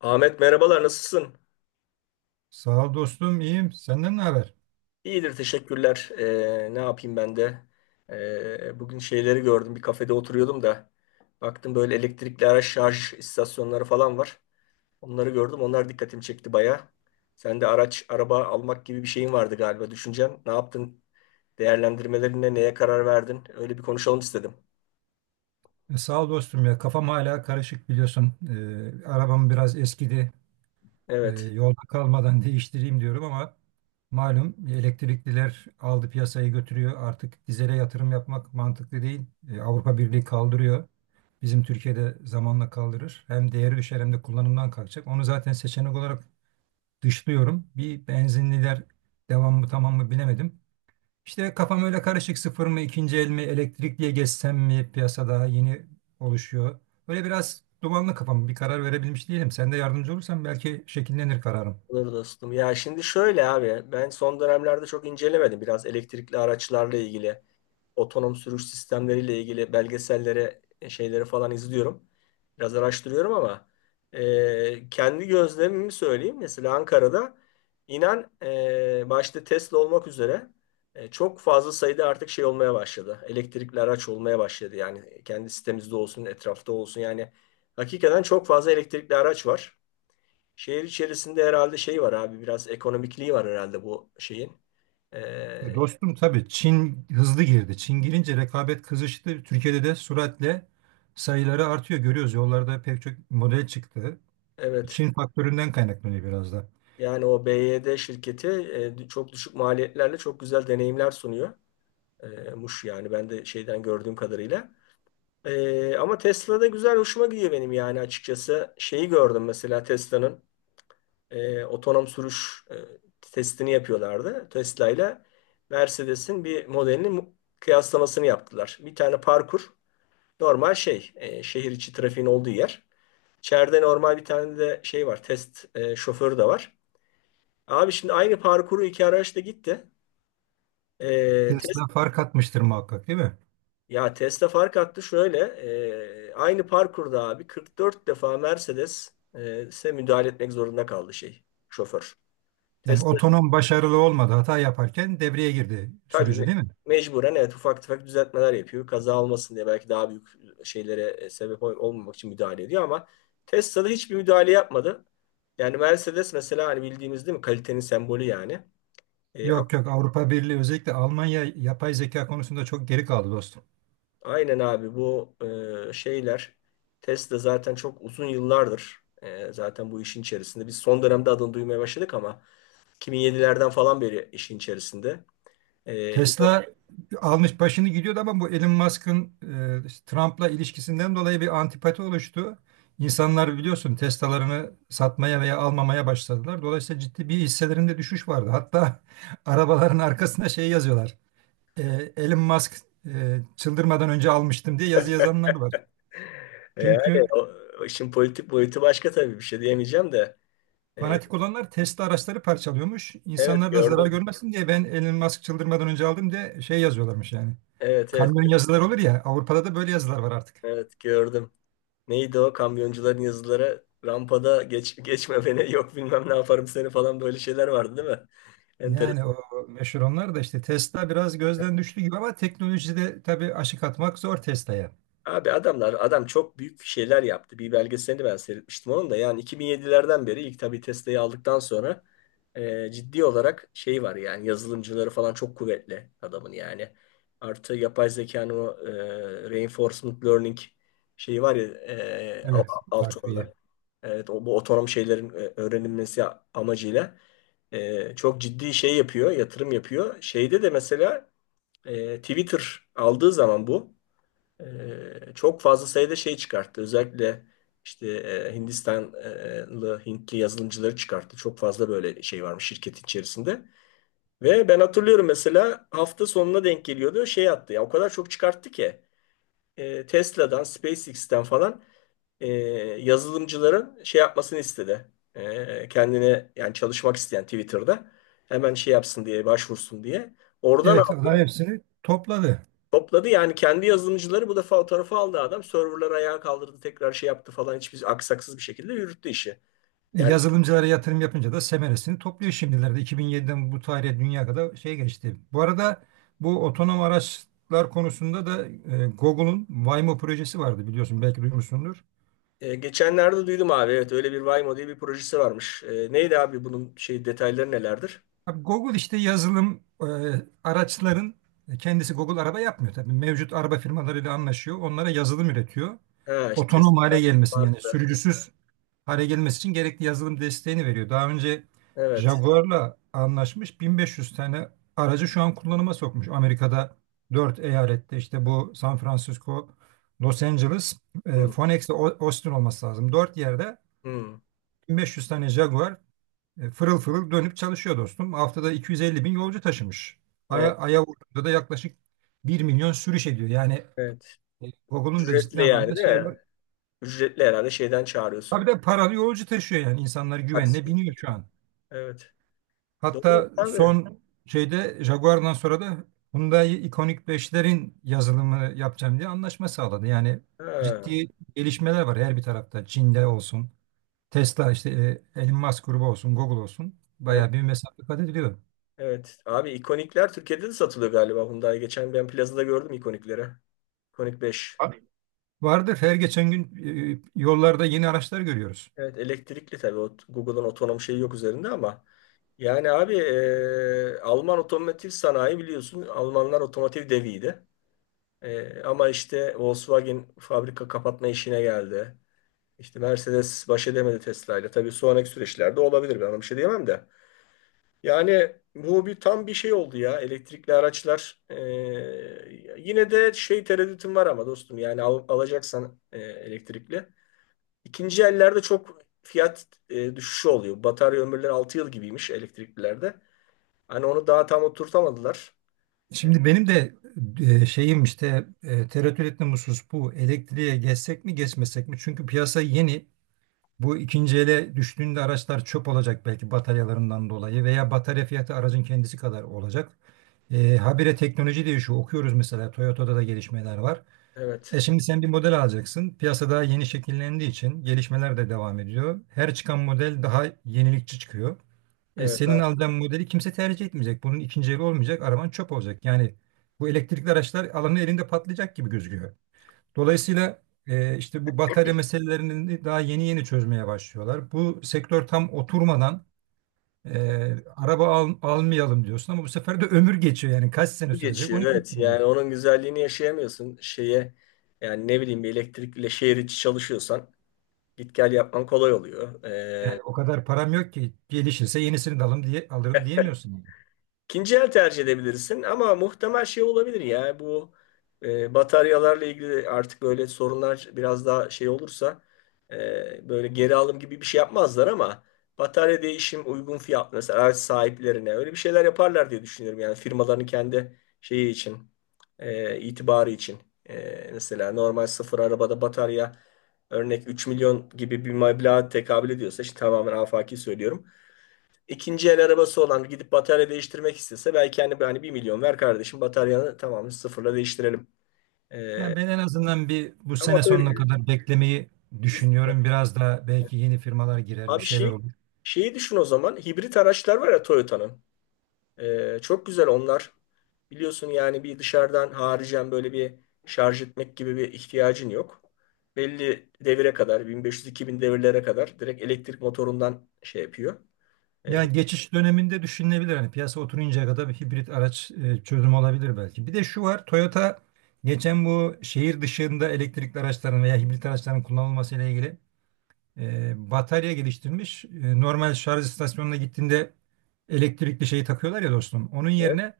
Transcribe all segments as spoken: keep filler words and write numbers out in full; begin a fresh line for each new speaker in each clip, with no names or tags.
Ahmet merhabalar nasılsın?
Sağ ol dostum, iyiyim. Senden ne haber?
İyidir teşekkürler. Ee, ne yapayım ben de? Ee, bugün şeyleri gördüm bir kafede oturuyordum da baktım böyle elektrikli araç şarj istasyonları falan var. Onları gördüm onlar dikkatimi çekti baya. Sen de araç araba almak gibi bir şeyin vardı galiba düşüncen. Ne yaptın? Değerlendirmelerinde neye karar verdin? Öyle bir konuşalım istedim.
E, sağ ol dostum ya. Kafam hala karışık biliyorsun. E, arabam biraz eskidi. E,
Evet.
yolda kalmadan değiştireyim diyorum ama malum elektrikliler aldı piyasayı götürüyor. Artık dizele yatırım yapmak mantıklı değil. E, Avrupa Birliği kaldırıyor. Bizim Türkiye'de zamanla kaldırır. Hem değeri düşer hem de kullanımdan kalkacak. Onu zaten seçenek olarak dışlıyorum. Bir benzinliler devam mı tamam mı bilemedim. İşte kafam öyle karışık, sıfır mı ikinci el mi elektrikliye geçsem mi, piyasada yeni oluşuyor. Böyle biraz dumanlı kafam, bir karar verebilmiş değilim. Sen de yardımcı olursan belki şekillenir kararım.
Olur dostum. Ya şimdi şöyle abi ben son dönemlerde çok incelemedim biraz elektrikli araçlarla ilgili. Otonom sürüş sistemleriyle ilgili belgesellere, e, şeyleri falan izliyorum. Biraz araştırıyorum ama e, kendi gözlemimi söyleyeyim. Mesela Ankara'da inan e, başta Tesla olmak üzere e, çok fazla sayıda artık şey olmaya başladı. Elektrikli araç olmaya başladı. Yani kendi sitemizde olsun, etrafta olsun. Yani hakikaten çok fazla elektrikli araç var. Şehir içerisinde herhalde şey var abi biraz ekonomikliği var herhalde bu şeyin. E,
Ya dostum, tabii Çin hızlı girdi. Çin girince rekabet kızıştı. Türkiye'de de süratle sayıları artıyor. Görüyoruz, yollarda pek çok model çıktı.
evet.
Çin faktöründen kaynaklanıyor biraz da.
Yani o B Y D şirketi e, çok düşük maliyetlerle çok güzel deneyimler sunuyor. E, Muş yani ben de şeyden gördüğüm kadarıyla. E, ama Tesla'da güzel hoşuma gidiyor benim yani açıkçası. Şeyi gördüm mesela Tesla'nın e, otonom sürüş e, testini yapıyorlardı. Tesla ile Mercedes'in bir modelini mu- kıyaslamasını yaptılar. Bir tane parkur normal şey e, şehir içi trafiğin olduğu yer. İçeride normal bir tane de şey var test e, şoförü de var. Abi şimdi aynı parkuru iki araçla gitti. Ee, test,
Tesla fark atmıştır muhakkak, değil mi?
Ya Tesla fark attı şöyle. Ee, aynı parkurda abi kırk dört defa Mercedes e, size müdahale etmek zorunda kaldı şey şoför.
Yani
Tesla
otonom başarılı olmadı. Hata yaparken devreye girdi
tabii
sürücü,
me-
değil mi?
mecburen evet ufak tefek düzeltmeler yapıyor. Kaza olmasın diye belki daha büyük şeylere e, sebep ol- olmamak için müdahale ediyor ama Tesla Tesla'da hiçbir müdahale yapmadı. Yani Mercedes mesela hani bildiğimiz değil mi kalitenin sembolü yani. E,
Yok yok, Avrupa Birliği, özellikle Almanya yapay zeka konusunda çok geri kaldı dostum.
Aynen abi bu e, şeyler Tesla zaten çok uzun yıllardır e, zaten bu işin içerisinde. Biz son dönemde adını duymaya başladık ama iki bin yedilerden falan beri işin içerisinde. E, Yok.
Tesla almış başını gidiyordu ama bu Elon Musk'ın e, işte Trump'la ilişkisinden dolayı bir antipati oluştu. İnsanlar biliyorsun Tesla'larını satmaya veya almamaya başladılar. Dolayısıyla ciddi bir hisselerinde düşüş vardı. Hatta arabaların arkasına şey yazıyorlar. E, Elon Musk e, çıldırmadan önce almıştım diye yazı yazanlar var.
E, yani
Çünkü
o, o işin politik boyutu başka tabii bir şey diyemeyeceğim de. E,
Fanatik olanlar Tesla araçları parçalıyormuş.
evet
İnsanlar da zarar
gördüm.
görmesin diye ben Elon Musk çıldırmadan önce aldım diye şey yazıyorlarmış yani.
Evet, evet,
Kamyon yazılar olur ya, Avrupa'da da böyle yazılar var artık.
evet gördüm. Neydi o kamyoncuların yazıları rampada geç, geçme beni yok bilmem ne yaparım seni falan böyle şeyler vardı değil mi?
Yani
Enteresan.
o meşhur onlar da, işte Tesla biraz gözden düştü gibi ama teknolojide tabii aşık atmak zor Tesla'ya.
Abi adamlar adam çok büyük şeyler yaptı. Bir belgeselini ben seyretmiştim onun da. Yani iki bin yedilerden beri ilk tabii Tesla'yı aldıktan sonra e, ciddi olarak şey var yani yazılımcıları falan çok kuvvetli adamın yani. Artı yapay zekanın o e, reinforcement learning şeyi var ya e, al-
Evet,
alt
takviye.
alanı. Evet, o, bu otonom şeylerin e, öğrenilmesi amacıyla e, çok ciddi şey yapıyor, yatırım yapıyor. Şeyde de mesela e, Twitter aldığı zaman bu. Ee, çok fazla sayıda şey çıkarttı. Özellikle işte e, Hindistanlı, Hintli yazılımcıları çıkarttı. Çok fazla böyle şey varmış şirketin içerisinde. Ve ben hatırlıyorum mesela hafta sonuna denk geliyordu. Şey attı ya o kadar çok çıkarttı ki e, Tesla'dan, SpaceX'ten falan e, yazılımcıların şey yapmasını istedi. E, kendine yani çalışmak isteyen Twitter'da hemen şey yapsın diye başvursun diye. Oradan
Evet, adam hepsini topladı.
topladı yani kendi yazılımcıları bu defa o tarafa aldı adam. Serverları ayağa kaldırdı tekrar şey yaptı falan hiçbir aksaksız bir şekilde yürüttü işi.
E,
Yani
Yazılımcılara yatırım yapınca da semeresini topluyor şimdilerde. iki bin yediden bu tarihe dünya kadar şey geçti. Bu arada bu otonom araçlar konusunda da e, Google'un Waymo projesi vardı, biliyorsun belki duymuşsundur.
e, geçenlerde duydum abi evet öyle bir Waymo diye bir projesi varmış. E, neydi abi bunun şey detayları nelerdir?
Abi Google işte yazılım e, araçların e, kendisi Google araba yapmıyor tabii. Mevcut araba firmalarıyla anlaşıyor. Onlara yazılım üretiyor.
Ha işte
Otonom
testler
hale gelmesini, yani
farklı.
sürücüsüz hale gelmesi için gerekli yazılım desteğini veriyor. Daha önce
Evet.
Jaguar'la anlaşmış, bin beş yüz tane aracı şu an kullanıma sokmuş. Amerika'da dört eyalette, işte bu San Francisco, Los Angeles, e,
Hı,
Phoenix ve O- Austin olması lazım. Dört yerde
hı.
bin beş yüz tane Jaguar e, fırıl fırıl dönüp çalışıyor dostum. Haftada iki yüz elli bin yolcu taşımış.
O,
Aya, aya vurduğunda da yaklaşık bir milyon sürüş ediyor. Yani
evet.
e, Google'un da ciddi
Ücretli yani
anlamda
değil
şey
mi?
var.
Ücretli herhalde şeyden
Tabii
çağırıyorsun.
de paralı yolcu taşıyor yani. İnsanlar
Aksız
güvenle biniyor şu
ücreti.
an.
Evet. Doğru
Hatta
abi.
son şeyde Jaguar'dan sonra da Hyundai ikonik beşlerin yazılımını yapacağım diye anlaşma sağladı. Yani
Ha,
ciddi gelişmeler var her bir tarafta. Çin'de olsun, Tesla işte e, Elon Musk grubu olsun, Google olsun. Bayağı bir mesafe kat ediliyor.
evet. Abi ikonikler Türkiye'de de satılıyor galiba Hyundai. Geçen ben plazada gördüm ikonikleri. İkonik beş.
Abi, vardır, her geçen gün e, yollarda yeni araçlar görüyoruz.
Evet elektrikli tabii. O, Google'ın otonom şeyi yok üzerinde ama. Yani abi e, Alman otomotiv sanayi biliyorsun. Almanlar otomotiv deviydi. E, ama işte Volkswagen fabrika kapatma işine geldi. İşte Mercedes baş edemedi Tesla ile. Tabii sonraki süreçlerde olabilir. Ben ona bir şey diyemem de. Yani bu bir tam bir şey oldu ya elektrikli araçlar. Ee, yine de şey tereddütüm var ama dostum yani al- alacaksan e, elektrikli. İkinci ellerde çok fiyat e, düşüşü oluyor. Batarya ömürleri altı yıl gibiymiş elektriklilerde. Hani onu daha tam oturtamadılar.
Şimdi benim de e, şeyim işte e, tereddüt ettiğim husus bu. Elektriğe geçsek mi geçmesek mi? Çünkü piyasa yeni. Bu ikinci ele düştüğünde araçlar çöp olacak belki, bataryalarından dolayı, veya batarya fiyatı aracın kendisi kadar olacak. E, habire teknoloji değişiyor. Okuyoruz, mesela Toyota'da da gelişmeler var. E
Evet.
şimdi sen bir model alacaksın. Piyasa daha yeni şekillendiği için gelişmeler de devam ediyor. Her çıkan model daha yenilikçi çıkıyor. E,
Evet.
senin
Ha,
alacağın modeli kimse tercih etmeyecek. Bunun ikinci eli olmayacak. Araban çöp olacak. Yani bu elektrikli araçlar alanın elinde patlayacak gibi gözüküyor. Dolayısıyla e, işte bu batarya meselelerini daha yeni yeni çözmeye başlıyorlar. Bu sektör tam oturmadan e, araba al- almayalım diyorsun ama bu sefer de ömür geçiyor. Yani kaç sene sürecek
geçiyor
onu kim
evet. Yani
bilir.
onun güzelliğini yaşayamıyorsun. Şeye yani ne bileyim bir elektrikle şehir içi çalışıyorsan git gel yapman kolay oluyor. E,
Yani o kadar param yok ki, gelişirse yenisini de alım diye, alırım diyemiyorsun. Yani.
İkinci el tercih edebilirsin ama muhtemel şey olabilir ya bu e, bataryalarla ilgili artık böyle sorunlar biraz daha şey olursa e, böyle geri alım gibi bir şey yapmazlar ama batarya değişim uygun fiyat mesela araç sahiplerine öyle bir şeyler yaparlar diye düşünüyorum yani firmaların kendi şeyi için e, itibarı için. E, mesela normal sıfır arabada batarya örnek üç milyon gibi bir meblağa tekabül ediyorsa işte tamamen afaki söylüyorum. İkinci el arabası olan gidip batarya değiştirmek istese belki hani, hani bir milyon ver kardeşim bataryanı tamamen sıfırla değiştirelim. Ee,
Yani ben en azından bir bu sene
Ama
sonuna
böyle
kadar beklemeyi
biz
düşünüyorum. Biraz da belki yeni firmalar girer, bir
abi
şeyler
şey
olur.
şeyi düşün o zaman hibrit araçlar var ya Toyota'nın. Ee, çok güzel onlar. Biliyorsun yani bir dışarıdan haricen böyle bir şarj etmek gibi bir ihtiyacın yok. Belli devire kadar bin beş yüz-iki bin devirlere kadar direkt elektrik motorundan şey yapıyor. Ee, hız-
Yani geçiş döneminde düşünülebilir. Hani piyasa oturuncaya kadar bir hibrit araç e, çözüm olabilir belki. Bir de şu var. Toyota geçen bu şehir dışında elektrikli araçların veya hibrit araçların kullanılması ile ilgili e, batarya geliştirmiş. E, normal şarj istasyonuna gittiğinde elektrikli şeyi takıyorlar ya dostum. Onun
evet,
yerine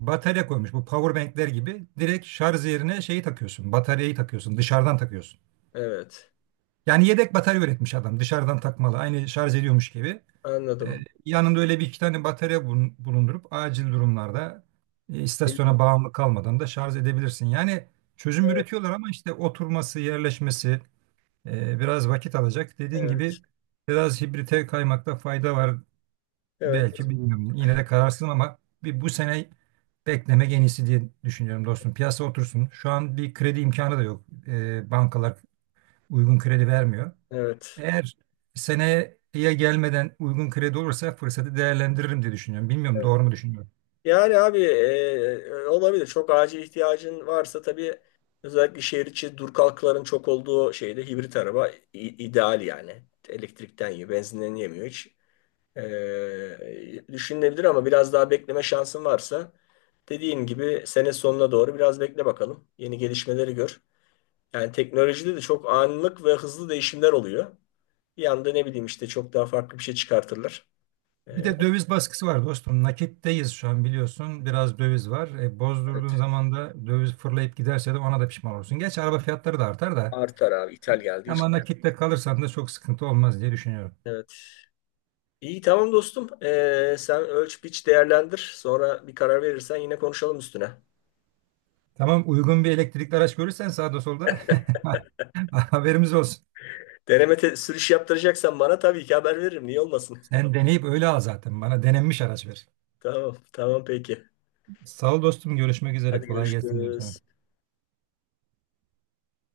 batarya koymuş. Bu power bankler gibi direkt şarj yerine şeyi takıyorsun. Bataryayı takıyorsun. Dışarıdan takıyorsun.
evet.
Yani yedek batarya üretmiş adam. Dışarıdan takmalı. Aynı şarj ediyormuş gibi. E,
Anladım.
Yanında öyle bir iki tane batarya bulun- bulundurup acil durumlarda e,
Evet,
istasyona bağımlı kalmadan da şarj edebilirsin. Yani çözüm üretiyorlar ama işte oturması, yerleşmesi e, biraz vakit alacak. Dediğin gibi
evet,
biraz hibrite kaymakta fayda var
evet,
belki, bilmiyorum. Yine de kararsızım ama bir bu sene beklemek en iyisi diye düşünüyorum dostum. Piyasa otursun. Şu an bir kredi imkanı da yok. E, bankalar uygun kredi vermiyor.
evet.
Eğer seneye gelmeden uygun kredi olursa fırsatı değerlendiririm diye düşünüyorum. Bilmiyorum,
Evet.
doğru mu düşünüyorum.
Yani abi e, olabilir. Çok acil ihtiyacın varsa tabii özellikle şehir içi dur kalkların çok olduğu şeyde hibrit araba i- ideal yani. Elektrikten yiyor, benzinden yemiyor hiç. E, düşünülebilir ama biraz daha bekleme şansın varsa dediğim gibi sene sonuna doğru biraz bekle bakalım. Yeni gelişmeleri gör. Yani teknolojide de çok anlık ve hızlı değişimler oluyor. Bir anda ne bileyim işte çok daha farklı bir şey çıkartırlar. E,
Bir de döviz baskısı var dostum. Nakitteyiz şu an biliyorsun. Biraz döviz var. E, bozdurduğun
evet.
zaman da döviz fırlayıp giderse de ona da pişman olursun. Gerçi araba fiyatları da artar da.
Artar abi ithal geldiği için.
Ama nakitte kalırsan da çok sıkıntı olmaz diye düşünüyorum.
Evet. İyi tamam dostum. Ee, sen ölç biç değerlendir. Sonra bir karar verirsen yine konuşalım üstüne.
Tamam, uygun bir elektrikli araç görürsen sağda solda haberimiz olsun.
Deneme te- sürüş yaptıracaksan bana tabii ki haber veririm. Niye olmasın?
Sen deneyip öyle al zaten. Bana denenmiş araç ver.
Tamam, tamam peki.
Sağ ol dostum. Görüşmek üzere.
Hadi
Kolay gelsin diyorum sana.
görüşürüz.